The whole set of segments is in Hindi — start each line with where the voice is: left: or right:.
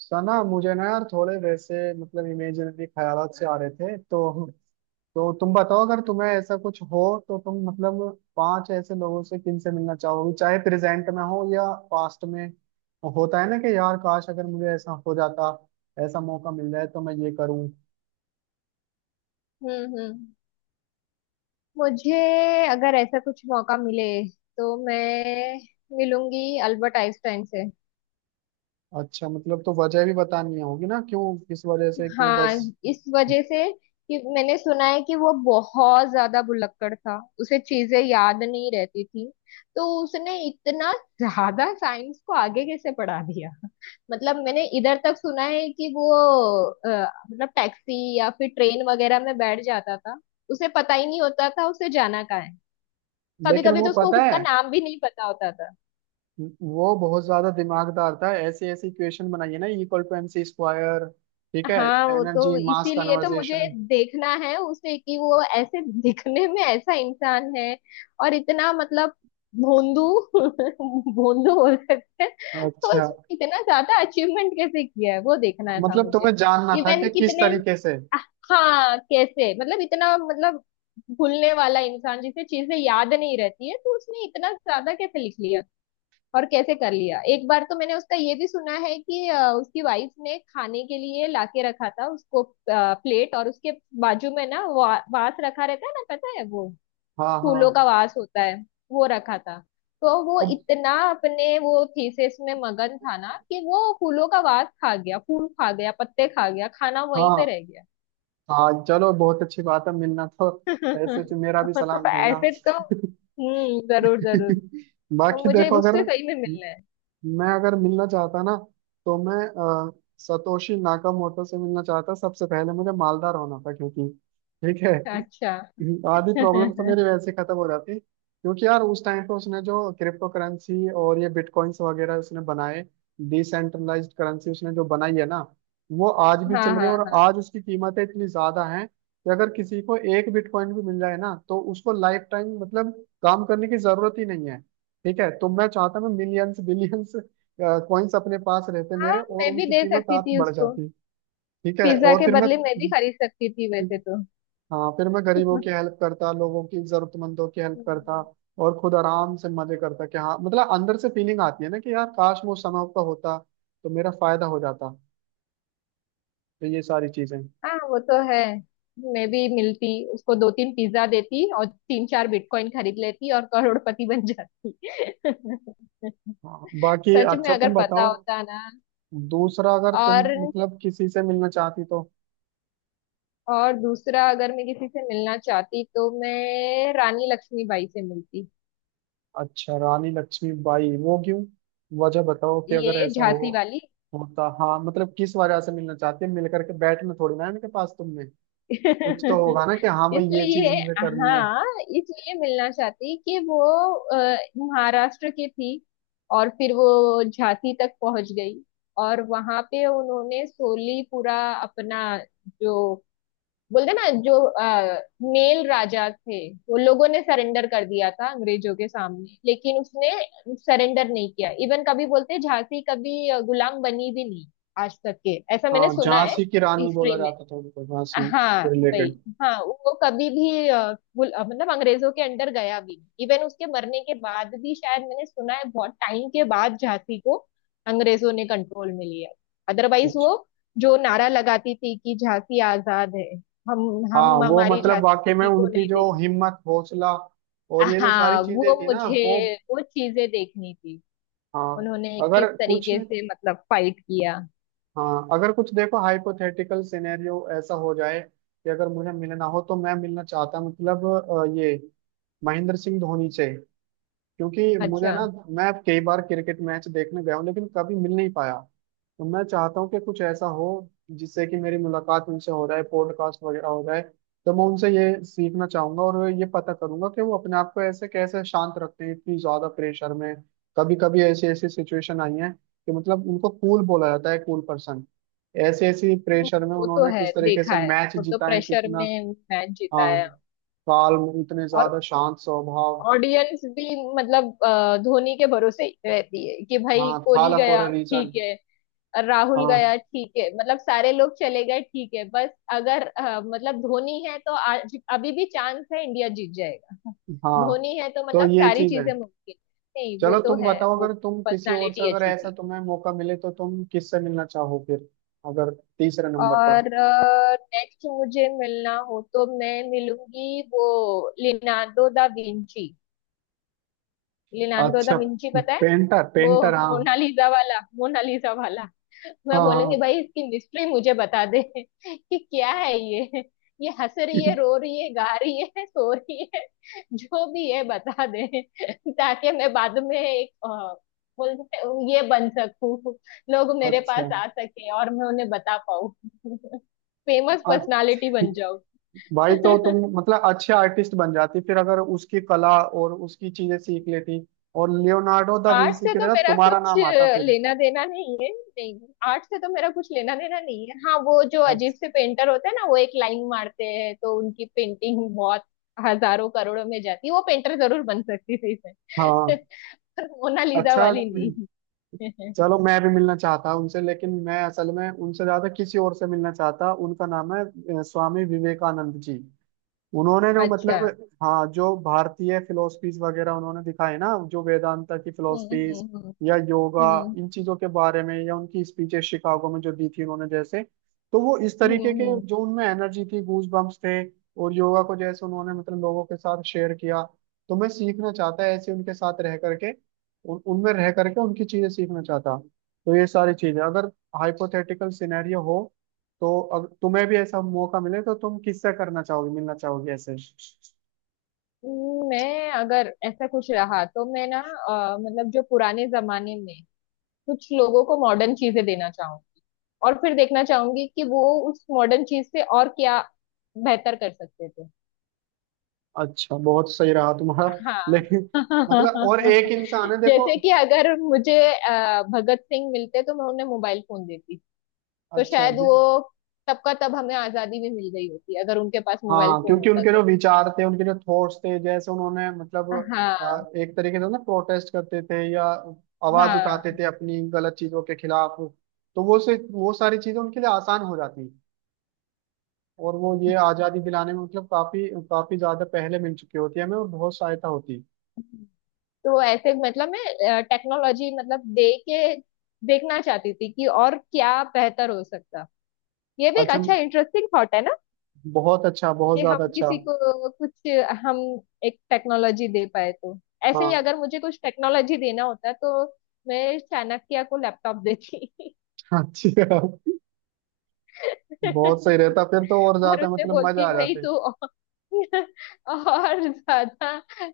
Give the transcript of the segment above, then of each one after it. right: सना, मुझे ना यार थोड़े वैसे इमेजिनरी ख्यालात से आ रहे थे। तो तुम बताओ, अगर तुम्हें ऐसा कुछ हो तो तुम 5 ऐसे लोगों से किनसे मिलना चाहोगी, चाहे प्रेजेंट में हो या पास्ट में। होता है ना कि यार काश अगर मुझे ऐसा हो जाता, ऐसा मौका मिल जाए तो मैं ये करूं।
left: हम्म हम्म। मुझे अगर ऐसा कुछ मौका मिले तो मैं मिलूंगी अल्बर्ट आइंस्टाइन से।
right: अच्छा, तो वजह भी बतानी होगी ना, क्यों, किस वजह से, क्यों
left: हाँ,
right: बस।
left: इस वजह से कि मैंने सुना है कि वो बहुत ज्यादा भुलक्कड़ था, उसे चीजें याद नहीं रहती थी। तो उसने इतना ज्यादा साइंस को आगे कैसे पढ़ा दिया? मतलब मैंने इधर तक सुना है कि वो अ, मतलब टैक्सी या फिर ट्रेन वगैरह में बैठ जाता था, उसे पता ही नहीं होता था उसे जाना कहाँ है। कभी
right: लेकिन
left: कभी
right: वो
left: तो उसको
right: पता
left: खुद का
right: है,
left: नाम भी नहीं पता होता था।
right: वो बहुत ज्यादा दिमागदार था, ऐसे ऐसे इक्वेशन बनाई है ना, equal to M C square. ठीक है,
left: हाँ वो तो
right: एनर्जी मास
left: इसीलिए तो मुझे
right: कन्वर्जेशन।
left: देखना है उसे कि वो ऐसे दिखने में ऐसा इंसान है और इतना मतलब भोंदू भोंदू बोल सकते हैं। तो
right: अच्छा,
left: उसने इतना ज्यादा अचीवमेंट कैसे किया है, वो देखना था मुझे।
right: तुम्हें जानना था
left: इवन
right: कि किस
left: कितने,
right: तरीके से।
left: हाँ कैसे मतलब इतना मतलब भूलने वाला इंसान जिसे चीजें याद नहीं रहती है, तो उसने इतना ज्यादा कैसे लिख लिया और कैसे कर लिया। एक बार तो मैंने उसका ये भी सुना है कि उसकी वाइफ ने खाने के लिए लाके रखा था उसको प्लेट, और उसके बाजू में ना वास रखा रहता है ना, पता है वो
right: हाँ
left: फूलों का
right: हाँ।
left: वास होता है, वो रखा था। तो वो
right: अब
left: इतना अपने वो थीसिस में मगन था ना कि वो फूलों का वास खा गया, फूल खा गया, पत्ते खा गया, खाना वहीं पे
right: हाँ
left: रह गया।
right: हाँ, चलो बहुत अच्छी बात है, मिलना तो। ऐसे तो मेरा
left: तो
right: भी
left: मतलब
right: सलाम कहना।
left: ऐसे तो जरूर जरूर। तो
right: बाकी
left: मुझे
right: देखो, अगर
left: उससे सही में मिलना है।
right: मैं अगर मिलना चाहता ना तो मैं अ, सतोशी नाकामोटो से मिलना चाहता। सबसे पहले मुझे मालदार होना था, क्योंकि ठीक है।
left: अच्छा।
right: आधी प्रॉब्लम तो मेरी वैसे खत्म हो जाती, क्योंकि यार उस टाइम पे उसने जो क्रिप्टो करेंसी और ये बिटकॉइंस वगैरह उसने बनाए। डिसेंट्रलाइज्ड करेंसी उसने जो बनाई है ना, वो आज भी
left: हाँ
right: चल रही है, और
left: हाँ।
right: आज उसकी कीमतें इतनी ज्यादा हैं कि अगर किसी को एक बिटकॉइन भी मिल जाए ना तो उसको लाइफ टाइम काम करने की जरूरत ही नहीं है। ठीक है, तो मैं चाहता मैं मिलियंस बिलियंस कॉइन्स अपने पास रहते
left: हाँ
right: मेरे, और
left: मैं भी
right: उनकी
left: दे
right: कीमत
left: सकती
right: आप
left: थी
right: बढ़
left: उसको,
right: जाती। ठीक है,
left: पिज्जा
right: और
left: के
right: फिर
left: बदले मैं भी खरीद सकती थी
right: मैं
left: वैसे तो।
right: हाँ फिर मैं गरीबों की हेल्प करता, लोगों की, जरूरतमंदों की हेल्प करता,
left: हम्म।
right: और खुद आराम से मजे करता। कि हाँ अंदर से फीलिंग आती है ना कि यार काश मैं उस समय पर होता तो मेरा फायदा हो जाता। तो ये सारी चीजें।
left: हाँ वो तो है, मैं भी मिलती उसको दो तीन पिज्जा देती और तीन चार बिटकॉइन खरीद लेती और करोड़पति बन जाती।
right: हाँ, बाकी
left: सच में
right: अच्छा तुम
left: अगर पता
right: बताओ,
left: होता ना।
right: दूसरा अगर तुम
left: और
right: किसी से मिलना चाहती तो।
left: और दूसरा अगर मैं किसी से मिलना चाहती तो मैं रानी लक्ष्मीबाई से मिलती।
right: अच्छा, रानी लक्ष्मीबाई, वो क्यों? वजह बताओ कि अगर
left: ये
right: ऐसा हो
left: झांसी वाली।
right: होता, हाँ, किस वजह से मिलना चाहती है, मिल करके बैठना थोड़ी ना है इनके पास तुमने। कुछ तो होगा ना कि हाँ भाई, ये चीज
left: इसलिए,
right: मुझे करनी है।
left: हाँ, इसलिए मिलना चाहती कि वो अ, महाराष्ट्र की थी और फिर वो झांसी तक पहुंच गई। और वहां पे उन्होंने सोली पूरा अपना जो बोलते ना जो मेल राजा थे, वो लोगों ने सरेंडर कर दिया था अंग्रेजों के सामने, लेकिन उसने सरेंडर नहीं किया। इवन कभी बोलते झांसी कभी गुलाम बनी भी नहीं आज तक के, ऐसा मैंने
right: हाँ,
left: सुना है
right: झांसी की रानी बोला
left: हिस्ट्री में।
right: जाता था उनको, झांसी
left: हाँ
right: से
left: वही।
right: रिलेटेड
left: हाँ वो कभी भी मतलब अंग्रेजों के अंडर गया भी नहीं। इवन उसके मरने के बाद भी शायद मैंने सुना है बहुत टाइम के बाद झांसी को अंग्रेजों ने कंट्रोल में लिया। अदरवाइज
right: कुछ।
left: वो जो नारा लगाती थी कि झांसी आजाद है, हम
right: हाँ,
left: हम
right: वो
left: हमारी झांसी
right: वाकई में
left: किसी को
right: उनकी
left: नहीं
right: जो
left: देंगे।
right: हिम्मत, हौसला, और ये जो सारी
left: हाँ
right: चीजें
left: वो
right: थी ना, वो।
left: मुझे वो चीजें देखनी थी,
right: हाँ
left: उन्होंने किस
right: अगर कुछ
left: तरीके से मतलब फाइट किया।
right: हाँ, अगर कुछ देखो, हाइपोथेटिकल सिनेरियो ऐसा हो जाए कि अगर मुझे मिलना हो तो मैं मिलना चाहता ये महेंद्र सिंह धोनी से। क्योंकि मुझे
left: अच्छा।
right: ना, मैं कई बार क्रिकेट मैच देखने गया हूँ, लेकिन कभी मिल नहीं पाया। तो मैं चाहता हूँ कि कुछ ऐसा हो जिससे कि मेरी मुलाकात उनसे हो जाए, पॉडकास्ट वगैरह हो जाए। तो मैं उनसे ये सीखना चाहूंगा और ये पता करूंगा कि वो अपने आप को ऐसे कैसे शांत रखते हैं इतनी ज्यादा प्रेशर में। कभी कभी ऐसी ऐसी सिचुएशन आई है कि उनको कूल बोला जाता है, कूल पर्सन। ऐसे ऐसी प्रेशर में
left: वो तो
right: उन्होंने
left: है,
right: किस तरीके
left: देखा
right: से
left: है
right: मैच
left: वो तो
right: जीता है,
left: प्रेशर
right: कितना।
left: में मैच जीता
right: हाँ,
left: है।
right: काल, इतने
left: और
right: ज्यादा शांत स्वभाव।
left: ऑडियंस भी मतलब धोनी के भरोसे ही रहती है कि भाई
right: हाँ,
left: कोहली
right: था फॉर
left: गया
right: अ रीजन।
left: ठीक है, राहुल
right: हाँ
left: गया ठीक है, मतलब सारे लोग चले गए ठीक है, बस अगर मतलब धोनी है तो आज अभी भी चांस है, इंडिया जीत जाएगा।
right: हाँ,
left: धोनी है तो
right: तो
left: मतलब
right: ये
left: सारी
right: चीज है।
left: चीजें मुमकिन है। नहीं वो
right: चलो
left: तो
right: तुम
left: है,
right: बताओ,
left: वो
right: अगर तुम किसी और से
left: पर्सनालिटी
right: अगर
left: अच्छी
right: ऐसा
left: थी।
right: तुम्हें मौका मिले तो तुम किससे मिलना चाहो फिर, अगर तीसरे नंबर पर।
left: और नेक्स्ट मुझे मिलना हो तो मैं मिलूंगी वो Leonardo da Vinci. Leonardo da
right: अच्छा,
left: विंची, पता है
right: पेंटर,
left: वो
right: पेंटर हाँ,
left: मोनालिसा वाला, मोनालिसा वाला। मैं
right: हाँ
left: बोलूंगी
right: हाँ।
left: भाई इसकी मिस्ट्री मुझे बता दे कि क्या है ये हंस रही है, रो रही है, गा रही है, सो रही है, जो भी है बता दे ताकि मैं बाद में एक बोलते हैं, ये बन सकूं, लोग मेरे
right: अच्छा।
left: पास आ सके और मैं उन्हें बता पाऊं। फेमस
right: अ-
left: पर्सनालिटी बन जाऊं।
right: भाई, तो तुम अच्छे आर्टिस्ट बन जाती फिर, अगर उसकी कला और उसकी चीजें सीख लेती, और लियोनार्डो दा
left: आर्ट
right: विंसी
left: से
right: की
left: तो
right: जगह
left: मेरा
right: तुम्हारा
left: कुछ
right: नाम आता फिर।
left: लेना देना नहीं है। नहीं आर्ट से तो मेरा कुछ लेना देना नहीं है। हाँ वो जो अजीब
right: अच्छा।
left: से पेंटर होते हैं ना वो एक लाइन मारते हैं तो उनकी पेंटिंग बहुत हजारों करोड़ों में जाती है, वो पेंटर जरूर बन सकती थी इसमें
right: हाँ,
left: पर मोनालिसा
right: अच्छा,
left: वाली नहीं।
right: चलो मैं भी मिलना चाहता हूँ उनसे, लेकिन मैं असल में उनसे ज्यादा किसी और से मिलना चाहता, उनका नाम है स्वामी विवेकानंद जी। उन्होंने जो
left: अच्छा।
right: हाँ, जो भारतीय फिलोसफीज वगैरह उन्होंने दिखाए ना, जो वेदांता की फिलोसफीज
left: हम्म।
right: या योगा,
left: हम्म
right: इन चीजों के बारे में, या उनकी स्पीचेस शिकागो में जो दी थी उन्होंने, जैसे। तो वो इस
left: हम्म।
right: तरीके के,
left: हम्म।
right: जो उनमें एनर्जी थी, गूज बम्प्स थे। और योगा को जैसे उन्होंने लोगों के साथ शेयर किया। तो मैं सीखना चाहता ऐसे उनके साथ रह करके, उन उनमें रह करके उनकी चीजें सीखना चाहता। तो ये सारी चीजें, अगर हाइपोथेटिकल सिनेरियो हो, तो अगर तुम्हें भी ऐसा मौका मिले तो तुम किससे करना चाहोगी, मिलना चाहोगी ऐसे।
left: हम्म। मैं अगर ऐसा कुछ रहा तो मैं ना मतलब जो पुराने जमाने में कुछ लोगों को मॉडर्न चीजें देना चाहूंगी और फिर देखना चाहूंगी कि वो उस मॉडर्न चीज से और क्या बेहतर कर सकते थे।
right: अच्छा, बहुत सही रहा तुम्हारा।
left: हाँ।
right: लेकिन और एक इंसान है देखो।
left: जैसे कि अगर मुझे भगत सिंह मिलते तो मैं उन्हें मोबाइल फोन देती, तो
right: अच्छा
left: शायद
right: जी।
left: वो तब का तब हमें आजादी भी मिल गई होती अगर उनके पास मोबाइल
right: हाँ,
left: फोन
right: क्योंकि
left: होता
right: उनके
left: तो।
right: जो विचार थे, उनके जो थॉट्स थे, जैसे उन्होंने
left: हाँ
right: एक तरीके से ना प्रोटेस्ट करते थे या आवाज उठाते
left: हाँ।
right: थे अपनी गलत चीजों के खिलाफ। तो वो सारी चीजें उनके लिए आसान हो जाती, और वो ये आजादी दिलाने में काफी काफी ज्यादा पहले मिल चुकी होती है हमें, और बहुत सहायता होती।
left: तो ऐसे मतलब मैं टेक्नोलॉजी मतलब दे के देखना चाहती थी कि और क्या बेहतर हो सकता। ये भी एक
right: अच्छा,
left: अच्छा इंटरेस्टिंग थॉट है ना
right: बहुत अच्छा, बहुत
left: कि
right: ज्यादा
left: हम
right: अच्छा।
left: किसी को कुछ हम एक टेक्नोलॉजी दे पाए तो। ऐसे ही
right: हाँ,
left: अगर मुझे कुछ टेक्नोलॉजी देना होता तो मैं चाणक्य को लैपटॉप देती।
right: अच्छी है, बहुत सही रहता फिर तो, और
left: और
right: ज्यादा
left: उसे
right: मजा
left: बोलती
right: आ
left: भाई
right: जाते।
left: तू और और ज्यादा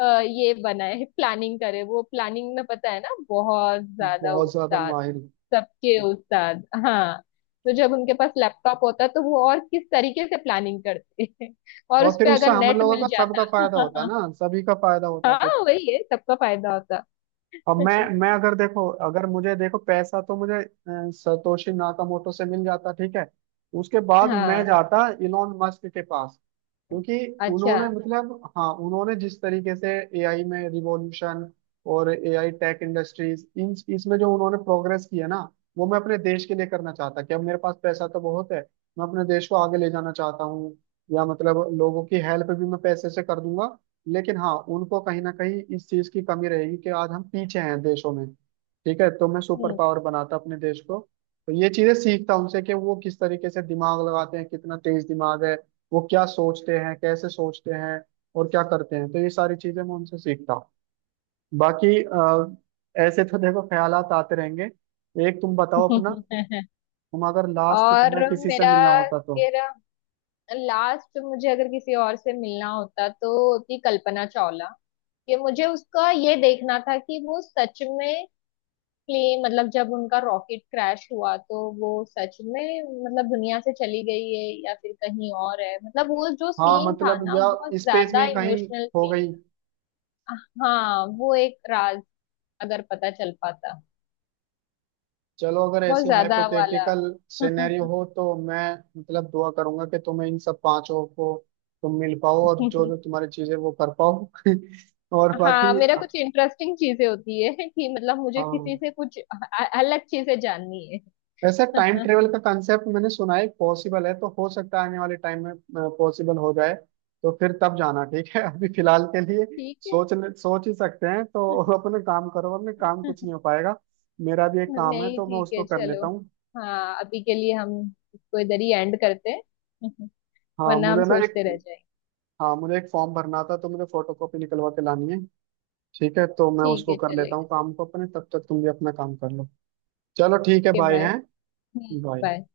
left: ये बनाए, प्लानिंग करे। वो प्लानिंग में पता है ना बहुत ज्यादा
right: बहुत ज्यादा
left: उस्ताद,
right: माहिर।
left: सबके उस्ताद। हाँ तो जब उनके पास लैपटॉप होता तो वो और किस तरीके से प्लानिंग करते और
right: और
left: उस
right: फिर
left: पे
right: उससे
left: अगर
right: हम
left: नेट
right: लोगों
left: मिल
right: का, सबका फायदा होता
left: जाता।
right: ना, सभी का फायदा होता फिर।
left: हाँ वही है, सबका फायदा होता।
right: अब मैं मैं अगर देखो, अगर मुझे देखो पैसा तो मुझे सतोशी नाकामोटो से मिल जाता, ठीक है। उसके बाद मैं
left: हाँ।
right: जाता इलोन मस्क के पास, क्योंकि
left: अच्छा।
right: उन्होंने हाँ, उन्होंने जिस तरीके से एआई में रिवॉल्यूशन और एआई टेक इंडस्ट्रीज इन इसमें जो उन्होंने प्रोग्रेस की है ना, वो मैं अपने देश के लिए करना चाहता। कि अब मेरे पास पैसा तो बहुत है, मैं अपने देश को आगे ले जाना चाहता हूँ, या लोगों की हेल्प भी मैं पैसे से कर दूंगा, लेकिन हाँ, उनको कहीं ना कहीं इस चीज की कमी रहेगी कि आज हम पीछे हैं देशों में। ठीक है, तो मैं सुपर
left: हम्म।
right: पावर बनाता अपने देश को। तो ये चीजें सीखता उनसे कि वो किस तरीके से दिमाग लगाते हैं, कितना तेज दिमाग है, वो क्या सोचते हैं, कैसे सोचते हैं, और क्या करते हैं। तो ये सारी चीजें मैं उनसे सीखता हूँ। बाकी ऐसे तो देखो ख्यालात आते रहेंगे। एक तुम बताओ अपना, तुम अगर लास्ट
left: और
right: तुम्हें किसी से
left: मेरा
right: मिलना होता तो।
left: मेरा लास्ट मुझे अगर किसी और से मिलना होता तो होती कल्पना चावला। कि मुझे उसका ये देखना था कि वो सच में एग्जैक्टली मतलब जब उनका रॉकेट क्रैश हुआ तो वो सच में मतलब दुनिया से चली गई है या फिर कहीं और है, मतलब वो जो
right: हाँ,
left: सीन था ना
right: या
left: बहुत
right: स्पेस में
left: ज्यादा
right: ही कहीं
left: इमोशनल
right: हो
left: सीन
right: गई।
left: था। हाँ वो एक राज अगर पता चल पाता,
right: चलो, अगर
left: बहुत
right: ऐसे
left: ज्यादा वाला।
right: हाइपोथेटिकल सिनेरियो हो, तो मैं दुआ करूंगा कि तुम्हें इन सब पांचों को तुम मिल पाओ और जो जो तुम्हारी चीजें वो कर पाओ। और
left: हाँ
right: बाकी,
left: मेरा कुछ इंटरेस्टिंग चीजें होती है कि मतलब मुझे किसी
right: हाँ,
left: से कुछ अलग चीजें जाननी है।
right: वैसे टाइम ट्रेवल का कंसेप्ट मैंने सुना है पॉसिबल है, तो हो सकता है आने वाले टाइम में पॉसिबल हो जाए। तो फिर तब जाना, ठीक है। अभी फिलहाल के लिए
left: ठीक है।
right: सोच सोच ही सकते हैं तो। अपने काम करो, अपने काम, कुछ नहीं हो पाएगा। मेरा भी एक काम है
left: नहीं
right: तो मैं
left: ठीक
right: उसको
left: है,
right: कर
left: चलो।
right: लेता हूँ।
left: हाँ अभी के लिए हम इसको इधर ही एंड करते हैं।
right: हाँ
left: वरना हम
right: मुझे ना एक
left: सोचते रह जाएंगे।
right: हाँ, मुझे एक फॉर्म भरना था, तो मुझे फोटो कॉपी निकलवा के लानी है। ठीक है, तो मैं
left: ठीक
right: उसको
left: है,
right: कर लेता
left: चलेगा।
right: हूँ काम को अपने, तब तक तुम भी अपना काम कर लो। चलो ठीक है,
left: ओके
right: बाय,
left: बाय।
right: हैं,
left: हम्म। बाय।
right: बाय।